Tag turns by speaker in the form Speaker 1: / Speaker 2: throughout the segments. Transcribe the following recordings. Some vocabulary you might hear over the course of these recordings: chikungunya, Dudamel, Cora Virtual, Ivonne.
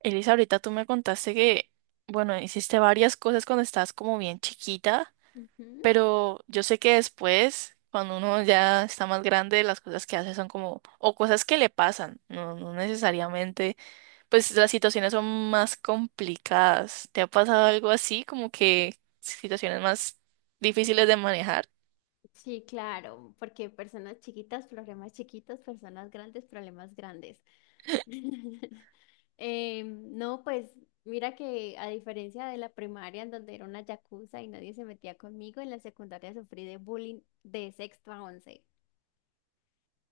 Speaker 1: Elisa, ahorita tú me contaste que, bueno, hiciste varias cosas cuando estabas como bien chiquita,
Speaker 2: Ujú.
Speaker 1: pero yo sé que después, cuando uno ya está más grande, las cosas que hace son como, o cosas que le pasan, no necesariamente, pues las situaciones son más complicadas. ¿Te ha pasado algo así, como que situaciones más difíciles de manejar?
Speaker 2: Sí, claro, porque personas chiquitas, problemas chiquitos, personas grandes, problemas grandes. No, pues mira que a diferencia de la primaria en donde era una yakuza y nadie se metía conmigo, en la secundaria sufrí de bullying de sexto a once.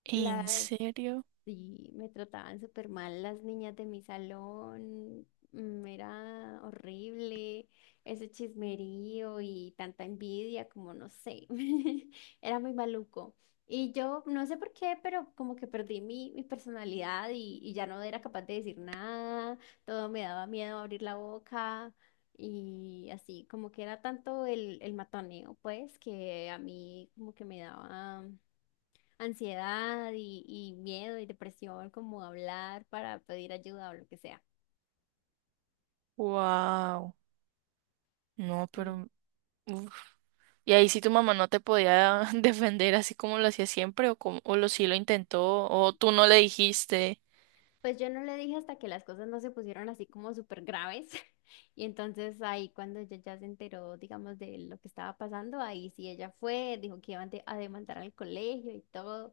Speaker 1: ¿En
Speaker 2: Las
Speaker 1: serio?
Speaker 2: Sí, me trataban súper mal las niñas de mi salón, era horrible ese chismerío y tanta envidia, como no sé, era muy maluco. Y yo no sé por qué, pero como que perdí mi personalidad y ya no era capaz de decir nada, todo me daba miedo abrir la boca y así, como que era tanto el matoneo, pues, que a mí como que me daba ansiedad y miedo y depresión, como hablar para pedir ayuda o lo que sea.
Speaker 1: Wow. No,
Speaker 2: Y
Speaker 1: pero uf. Y ahí sí tu mamá no te podía defender así como lo hacía siempre o como, o lo sí lo intentó o tú no le dijiste.
Speaker 2: pues yo no le dije hasta que las cosas no se pusieron así como súper graves. Y entonces ahí cuando ella ya se enteró, digamos, de lo que estaba pasando, ahí sí ella fue, dijo que iba a demandar al colegio y todo,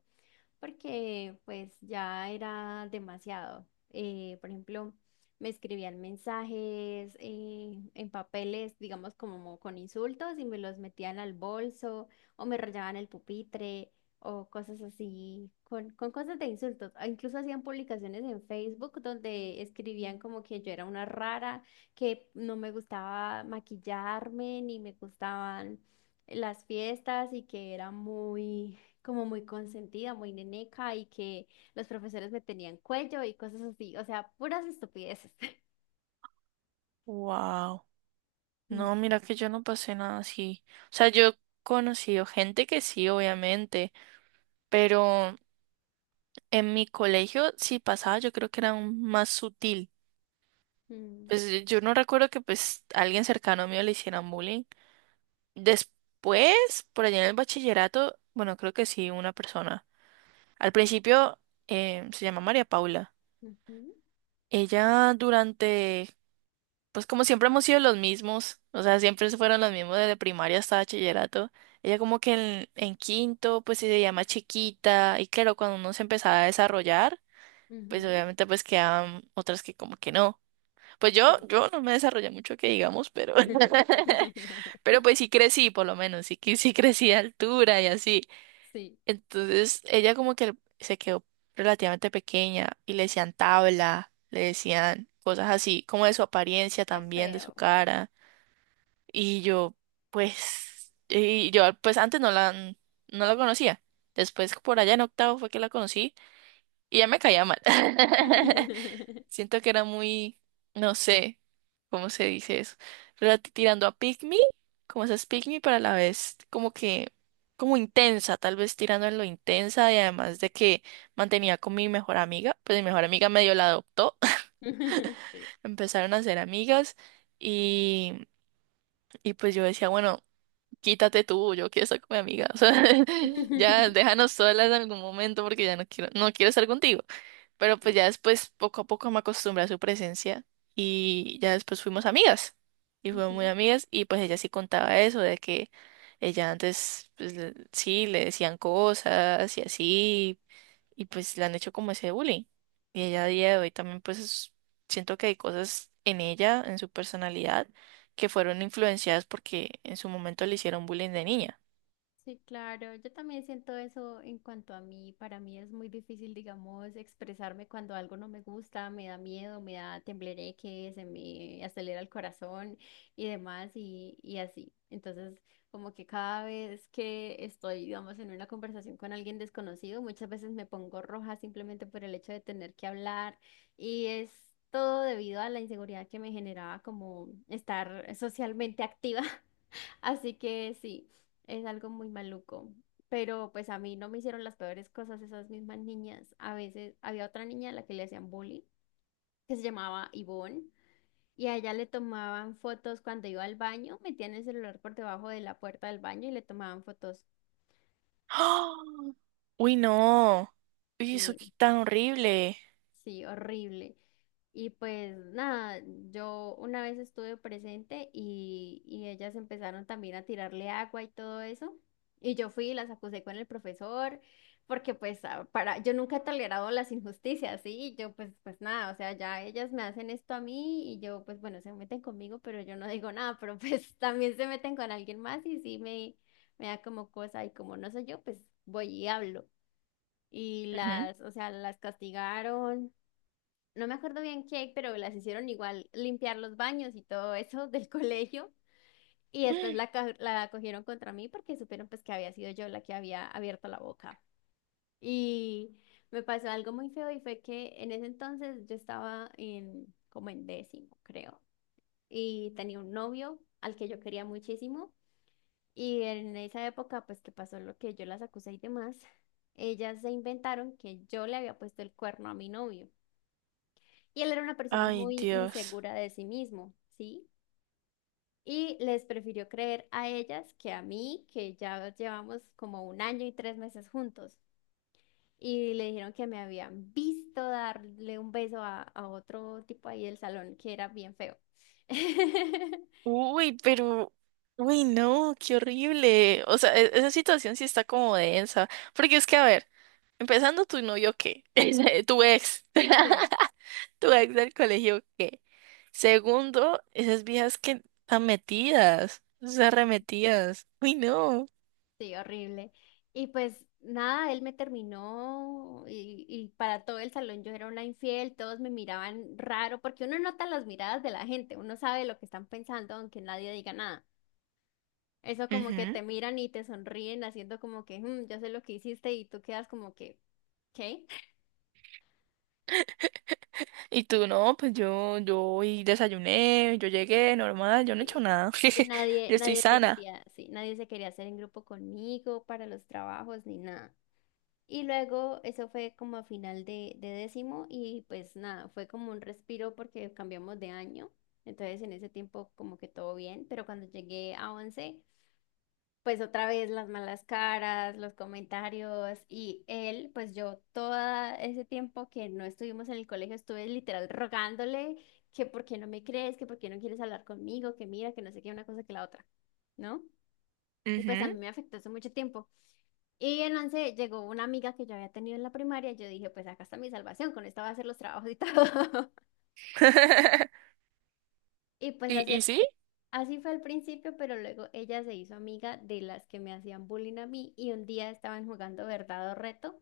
Speaker 2: porque pues ya era demasiado. Por ejemplo, me escribían mensajes en papeles, digamos como con insultos y me los metían al bolso o me rayaban el pupitre o cosas así, con cosas de insultos. Incluso hacían publicaciones en Facebook donde escribían como que yo era una rara, que no me gustaba maquillarme ni me gustaban las fiestas y que era muy como muy consentida, muy neneca y que los profesores me tenían cuello y cosas así, o sea, puras estupideces.
Speaker 1: Wow.
Speaker 2: Mm,
Speaker 1: No, mira que yo no pasé nada así. O sea, yo he conocido gente que sí, obviamente, pero en mi colegio sí pasaba, yo creo que era aún más sutil.
Speaker 2: mm,
Speaker 1: Pues yo no recuerdo que pues alguien cercano mío le hicieran bullying. Después, por allá en el bachillerato, bueno, creo que sí, una persona. Al principio se llama María Paula.
Speaker 2: ujú,
Speaker 1: Ella durante, pues como siempre hemos sido los mismos, o sea, siempre fueron los mismos desde primaria hasta bachillerato. Ella como que en quinto, pues sí se llama chiquita, y claro, cuando uno se empezaba a desarrollar, pues
Speaker 2: ujú,
Speaker 1: obviamente pues quedaban otras que como que no. Pues yo,
Speaker 2: sí.
Speaker 1: yo no me desarrollé mucho que digamos, pero, pero pues sí crecí, por lo menos, sí, sí crecí de altura y así.
Speaker 2: Sí.
Speaker 1: Entonces ella como que se quedó relativamente pequeña y le decían tabla, le decían cosas así, como de su apariencia
Speaker 2: Qué
Speaker 1: también, de su
Speaker 2: feo.
Speaker 1: cara. Y yo, y yo pues antes no la conocía. Después por allá en octavo fue que la conocí y ya me caía mal. Siento que era muy, no sé, ¿cómo se dice eso? Tirando a pick me, como esas pick me, pero a la vez como que, como intensa, tal vez tirando en lo intensa, y además de que mantenía con mi mejor amiga, pues mi mejor amiga medio la adoptó,
Speaker 2: Sí.
Speaker 1: empezaron a ser amigas y, y pues yo decía, bueno, quítate tú, yo quiero estar con mi amiga, o sea, ya déjanos solas en algún momento porque ya no quiero estar contigo. Pero pues
Speaker 2: Sí.
Speaker 1: ya después, poco a poco me acostumbré a su presencia y ya después fuimos amigas. Y fuimos muy
Speaker 2: Ujú.
Speaker 1: amigas y pues ella sí contaba eso, de que ella antes, sí, le decían cosas y así, y pues le han hecho como ese bullying. Y ella a día de hoy también pues siento que hay cosas en ella, en su personalidad, que fueron influenciadas porque en su momento le hicieron bullying de niña.
Speaker 2: Sí, claro, yo también siento eso en cuanto a mí. Para mí es muy difícil, digamos, expresarme cuando algo no me gusta, me da miedo, me da temblereque, se me acelera el corazón y demás y así. Entonces, como que cada vez que estoy, digamos, en una conversación con alguien desconocido, muchas veces me pongo roja simplemente por el hecho de tener que hablar y es todo debido a la inseguridad que me generaba como estar socialmente activa. Así que sí, es algo muy maluco. Pero pues a mí no me hicieron las peores cosas esas mismas niñas. A veces había otra niña a la que le hacían bullying, que se llamaba Ivonne, y a ella le tomaban fotos cuando iba al baño, metían el celular por debajo de la puerta del baño y le tomaban fotos.
Speaker 1: ¡Ah! Uy, no. Uy, eso qué tan horrible.
Speaker 2: Sí, horrible. Y pues nada, yo una vez estuve presente y ellas empezaron también a tirarle agua y todo eso. Y yo fui y las acusé con el profesor, porque pues yo nunca he tolerado las injusticias, ¿sí? Y yo pues, pues nada, o sea, ya ellas me hacen esto a mí y yo pues bueno, se meten conmigo, pero yo no digo nada, pero pues también se meten con alguien más y sí me da como cosa y como no soy yo, pues voy y hablo. Y las, o sea, las castigaron, no me acuerdo bien qué, pero las hicieron igual limpiar los baños y todo eso del colegio. Y después
Speaker 1: Ujú.
Speaker 2: la cogieron contra mí porque supieron pues que había sido yo la que había abierto la boca. Y me pasó algo muy feo y fue que en ese entonces yo estaba en como en décimo, creo. Y tenía un novio al que yo quería muchísimo. Y en esa época pues que pasó lo que yo las acusé y demás, ellas se inventaron que yo le había puesto el cuerno a mi novio. Y él era una persona
Speaker 1: Ay,
Speaker 2: muy
Speaker 1: Dios.
Speaker 2: insegura de sí mismo, ¿sí? Y les prefirió creer a ellas que a mí, que ya llevamos como un año y tres meses juntos. Y le dijeron que me habían visto darle un beso a otro tipo ahí del salón que era bien feo.
Speaker 1: Uy, pero... Uy, no, qué horrible. O sea,
Speaker 2: Sí.
Speaker 1: esa situación sí está como densa. Porque es que, a ver, empezando tu novio, ¿qué? Ese, tu ex.
Speaker 2: Sí.
Speaker 1: Tu ex del colegio, ¿qué? Segundo, esas viejas que están metidas, esas arremetidas. Uy, no.
Speaker 2: Sí, horrible. Y pues nada, él me terminó y para todo el salón yo era una infiel, todos me miraban raro, porque uno nota las miradas de la gente, uno sabe lo que están pensando aunque nadie diga nada. Eso como que
Speaker 1: Ujú.
Speaker 2: te miran y te sonríen haciendo como que, "Mm, yo sé lo que hiciste" y tú quedas como que, ¿qué?
Speaker 1: Y tú no, pues yo hoy desayuné, yo llegué normal, yo no he hecho
Speaker 2: Sí.
Speaker 1: nada.
Speaker 2: Y nadie,
Speaker 1: Yo estoy
Speaker 2: nadie se
Speaker 1: sana.
Speaker 2: quería, sí, nadie se quería hacer en grupo conmigo para los trabajos ni nada. Y luego eso fue como a final de décimo y pues nada, fue como un respiro porque cambiamos de año. Entonces en ese tiempo como que todo bien, pero cuando llegué a once, pues otra vez las malas caras, los comentarios y él, pues yo todo ese tiempo que no estuvimos en el colegio estuve literal rogándole que por qué no me crees, que por qué no quieres hablar conmigo, que mira, que no sé qué, una cosa que la otra, ¿no? Y pues a
Speaker 1: Ujú.
Speaker 2: mí me afectó hace mucho tiempo. Y en once llegó una amiga que yo había tenido en la primaria y yo dije, pues acá está mi salvación, con esta va a hacer los trabajos y todo. Y pues
Speaker 1: ¿Y,
Speaker 2: así,
Speaker 1: y sí?
Speaker 2: así fue al principio, pero luego ella se hizo amiga de las que me hacían bullying a mí y un día estaban jugando verdad o reto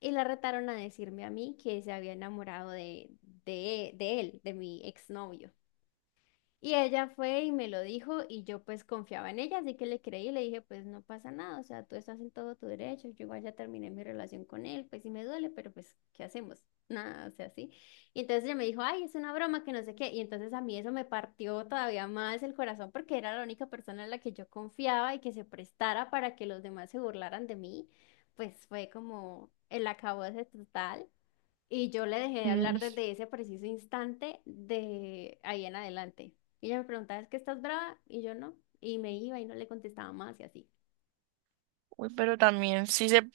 Speaker 2: y la retaron a decirme a mí que se había enamorado de, de él, de mi exnovio. Y ella fue y me lo dijo y yo pues confiaba en ella, así que le creí y le dije, pues no pasa nada, o sea, tú estás en todo tu derecho, yo igual ya terminé mi relación con él, pues sí me duele, pero pues, ¿qué hacemos? Nada, o sea, sí. Y entonces ella me dijo, ay, es una broma, que no sé qué. Y entonces a mí eso me partió todavía más el corazón porque era la única persona en la que yo confiaba y que se prestara para que los demás se burlaran de mí, pues fue como el acabose total. Y yo le dejé de hablar desde ese preciso instante de ahí en adelante. Y ella me preguntaba, ¿es que estás brava? Y yo no. Y me iba y no le contestaba más y así.
Speaker 1: Uy, pero también sí se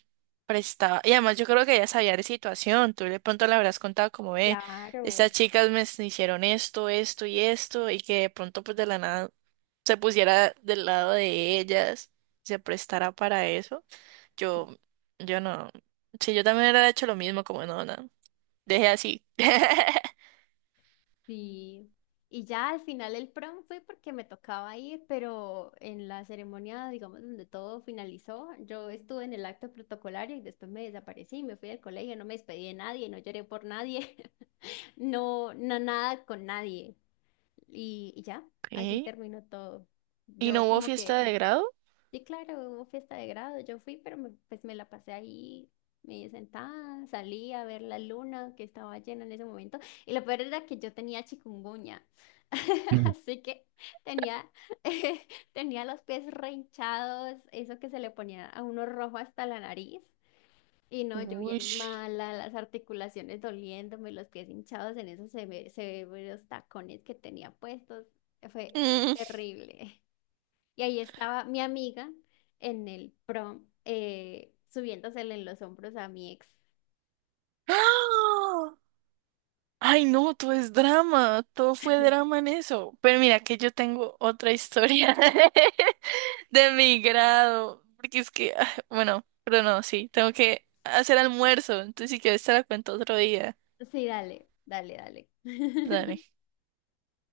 Speaker 1: prestaba. Y además yo creo que ella sabía de situación. Tú de pronto le habrás contado como, ve, estas
Speaker 2: Claro.
Speaker 1: chicas me s- hicieron esto, esto y esto, y que de pronto pues de la nada se pusiera del lado de ellas, se prestara para eso.
Speaker 2: Sí.
Speaker 1: Yo, yo no. Sí, yo también hubiera hecho lo mismo, como no, no. Dejé así.
Speaker 2: Sí. Y ya al final el prom fue porque me tocaba ir, pero en la ceremonia, digamos, donde todo finalizó, yo estuve en el acto protocolario y después me desaparecí, me fui del colegio, no me despedí de nadie, no lloré por nadie, no, no nada con nadie. Y ya,
Speaker 1: Ok.
Speaker 2: así terminó todo.
Speaker 1: ¿Y no
Speaker 2: Yo
Speaker 1: hubo
Speaker 2: como
Speaker 1: fiesta de
Speaker 2: que,
Speaker 1: grado?
Speaker 2: sí, claro, hubo fiesta de grado, yo fui, pero pues me la pasé ahí, me sentada, salí a ver la luna que estaba llena en ese momento. Y lo peor era que yo tenía chikungunya,
Speaker 1: Mm.
Speaker 2: así que tenía, tenía los pies re hinchados, eso que se le ponía a uno rojo hasta la nariz. Y no, yo
Speaker 1: Uy.
Speaker 2: bien mala, las articulaciones doliéndome, los pies hinchados en esos ve se ve los tacones que tenía puestos. Fue terrible. Y ahí estaba mi amiga en el prom, subiéndosele en los hombros a mi ex.
Speaker 1: Ay, no, todo es drama, todo fue drama en eso. Pero mira que yo tengo otra historia de mi grado, porque es que, ah, bueno, pero no, sí, tengo que hacer almuerzo, entonces si quieres te la cuento otro día.
Speaker 2: Sí, dale, dale, dale.
Speaker 1: Dale.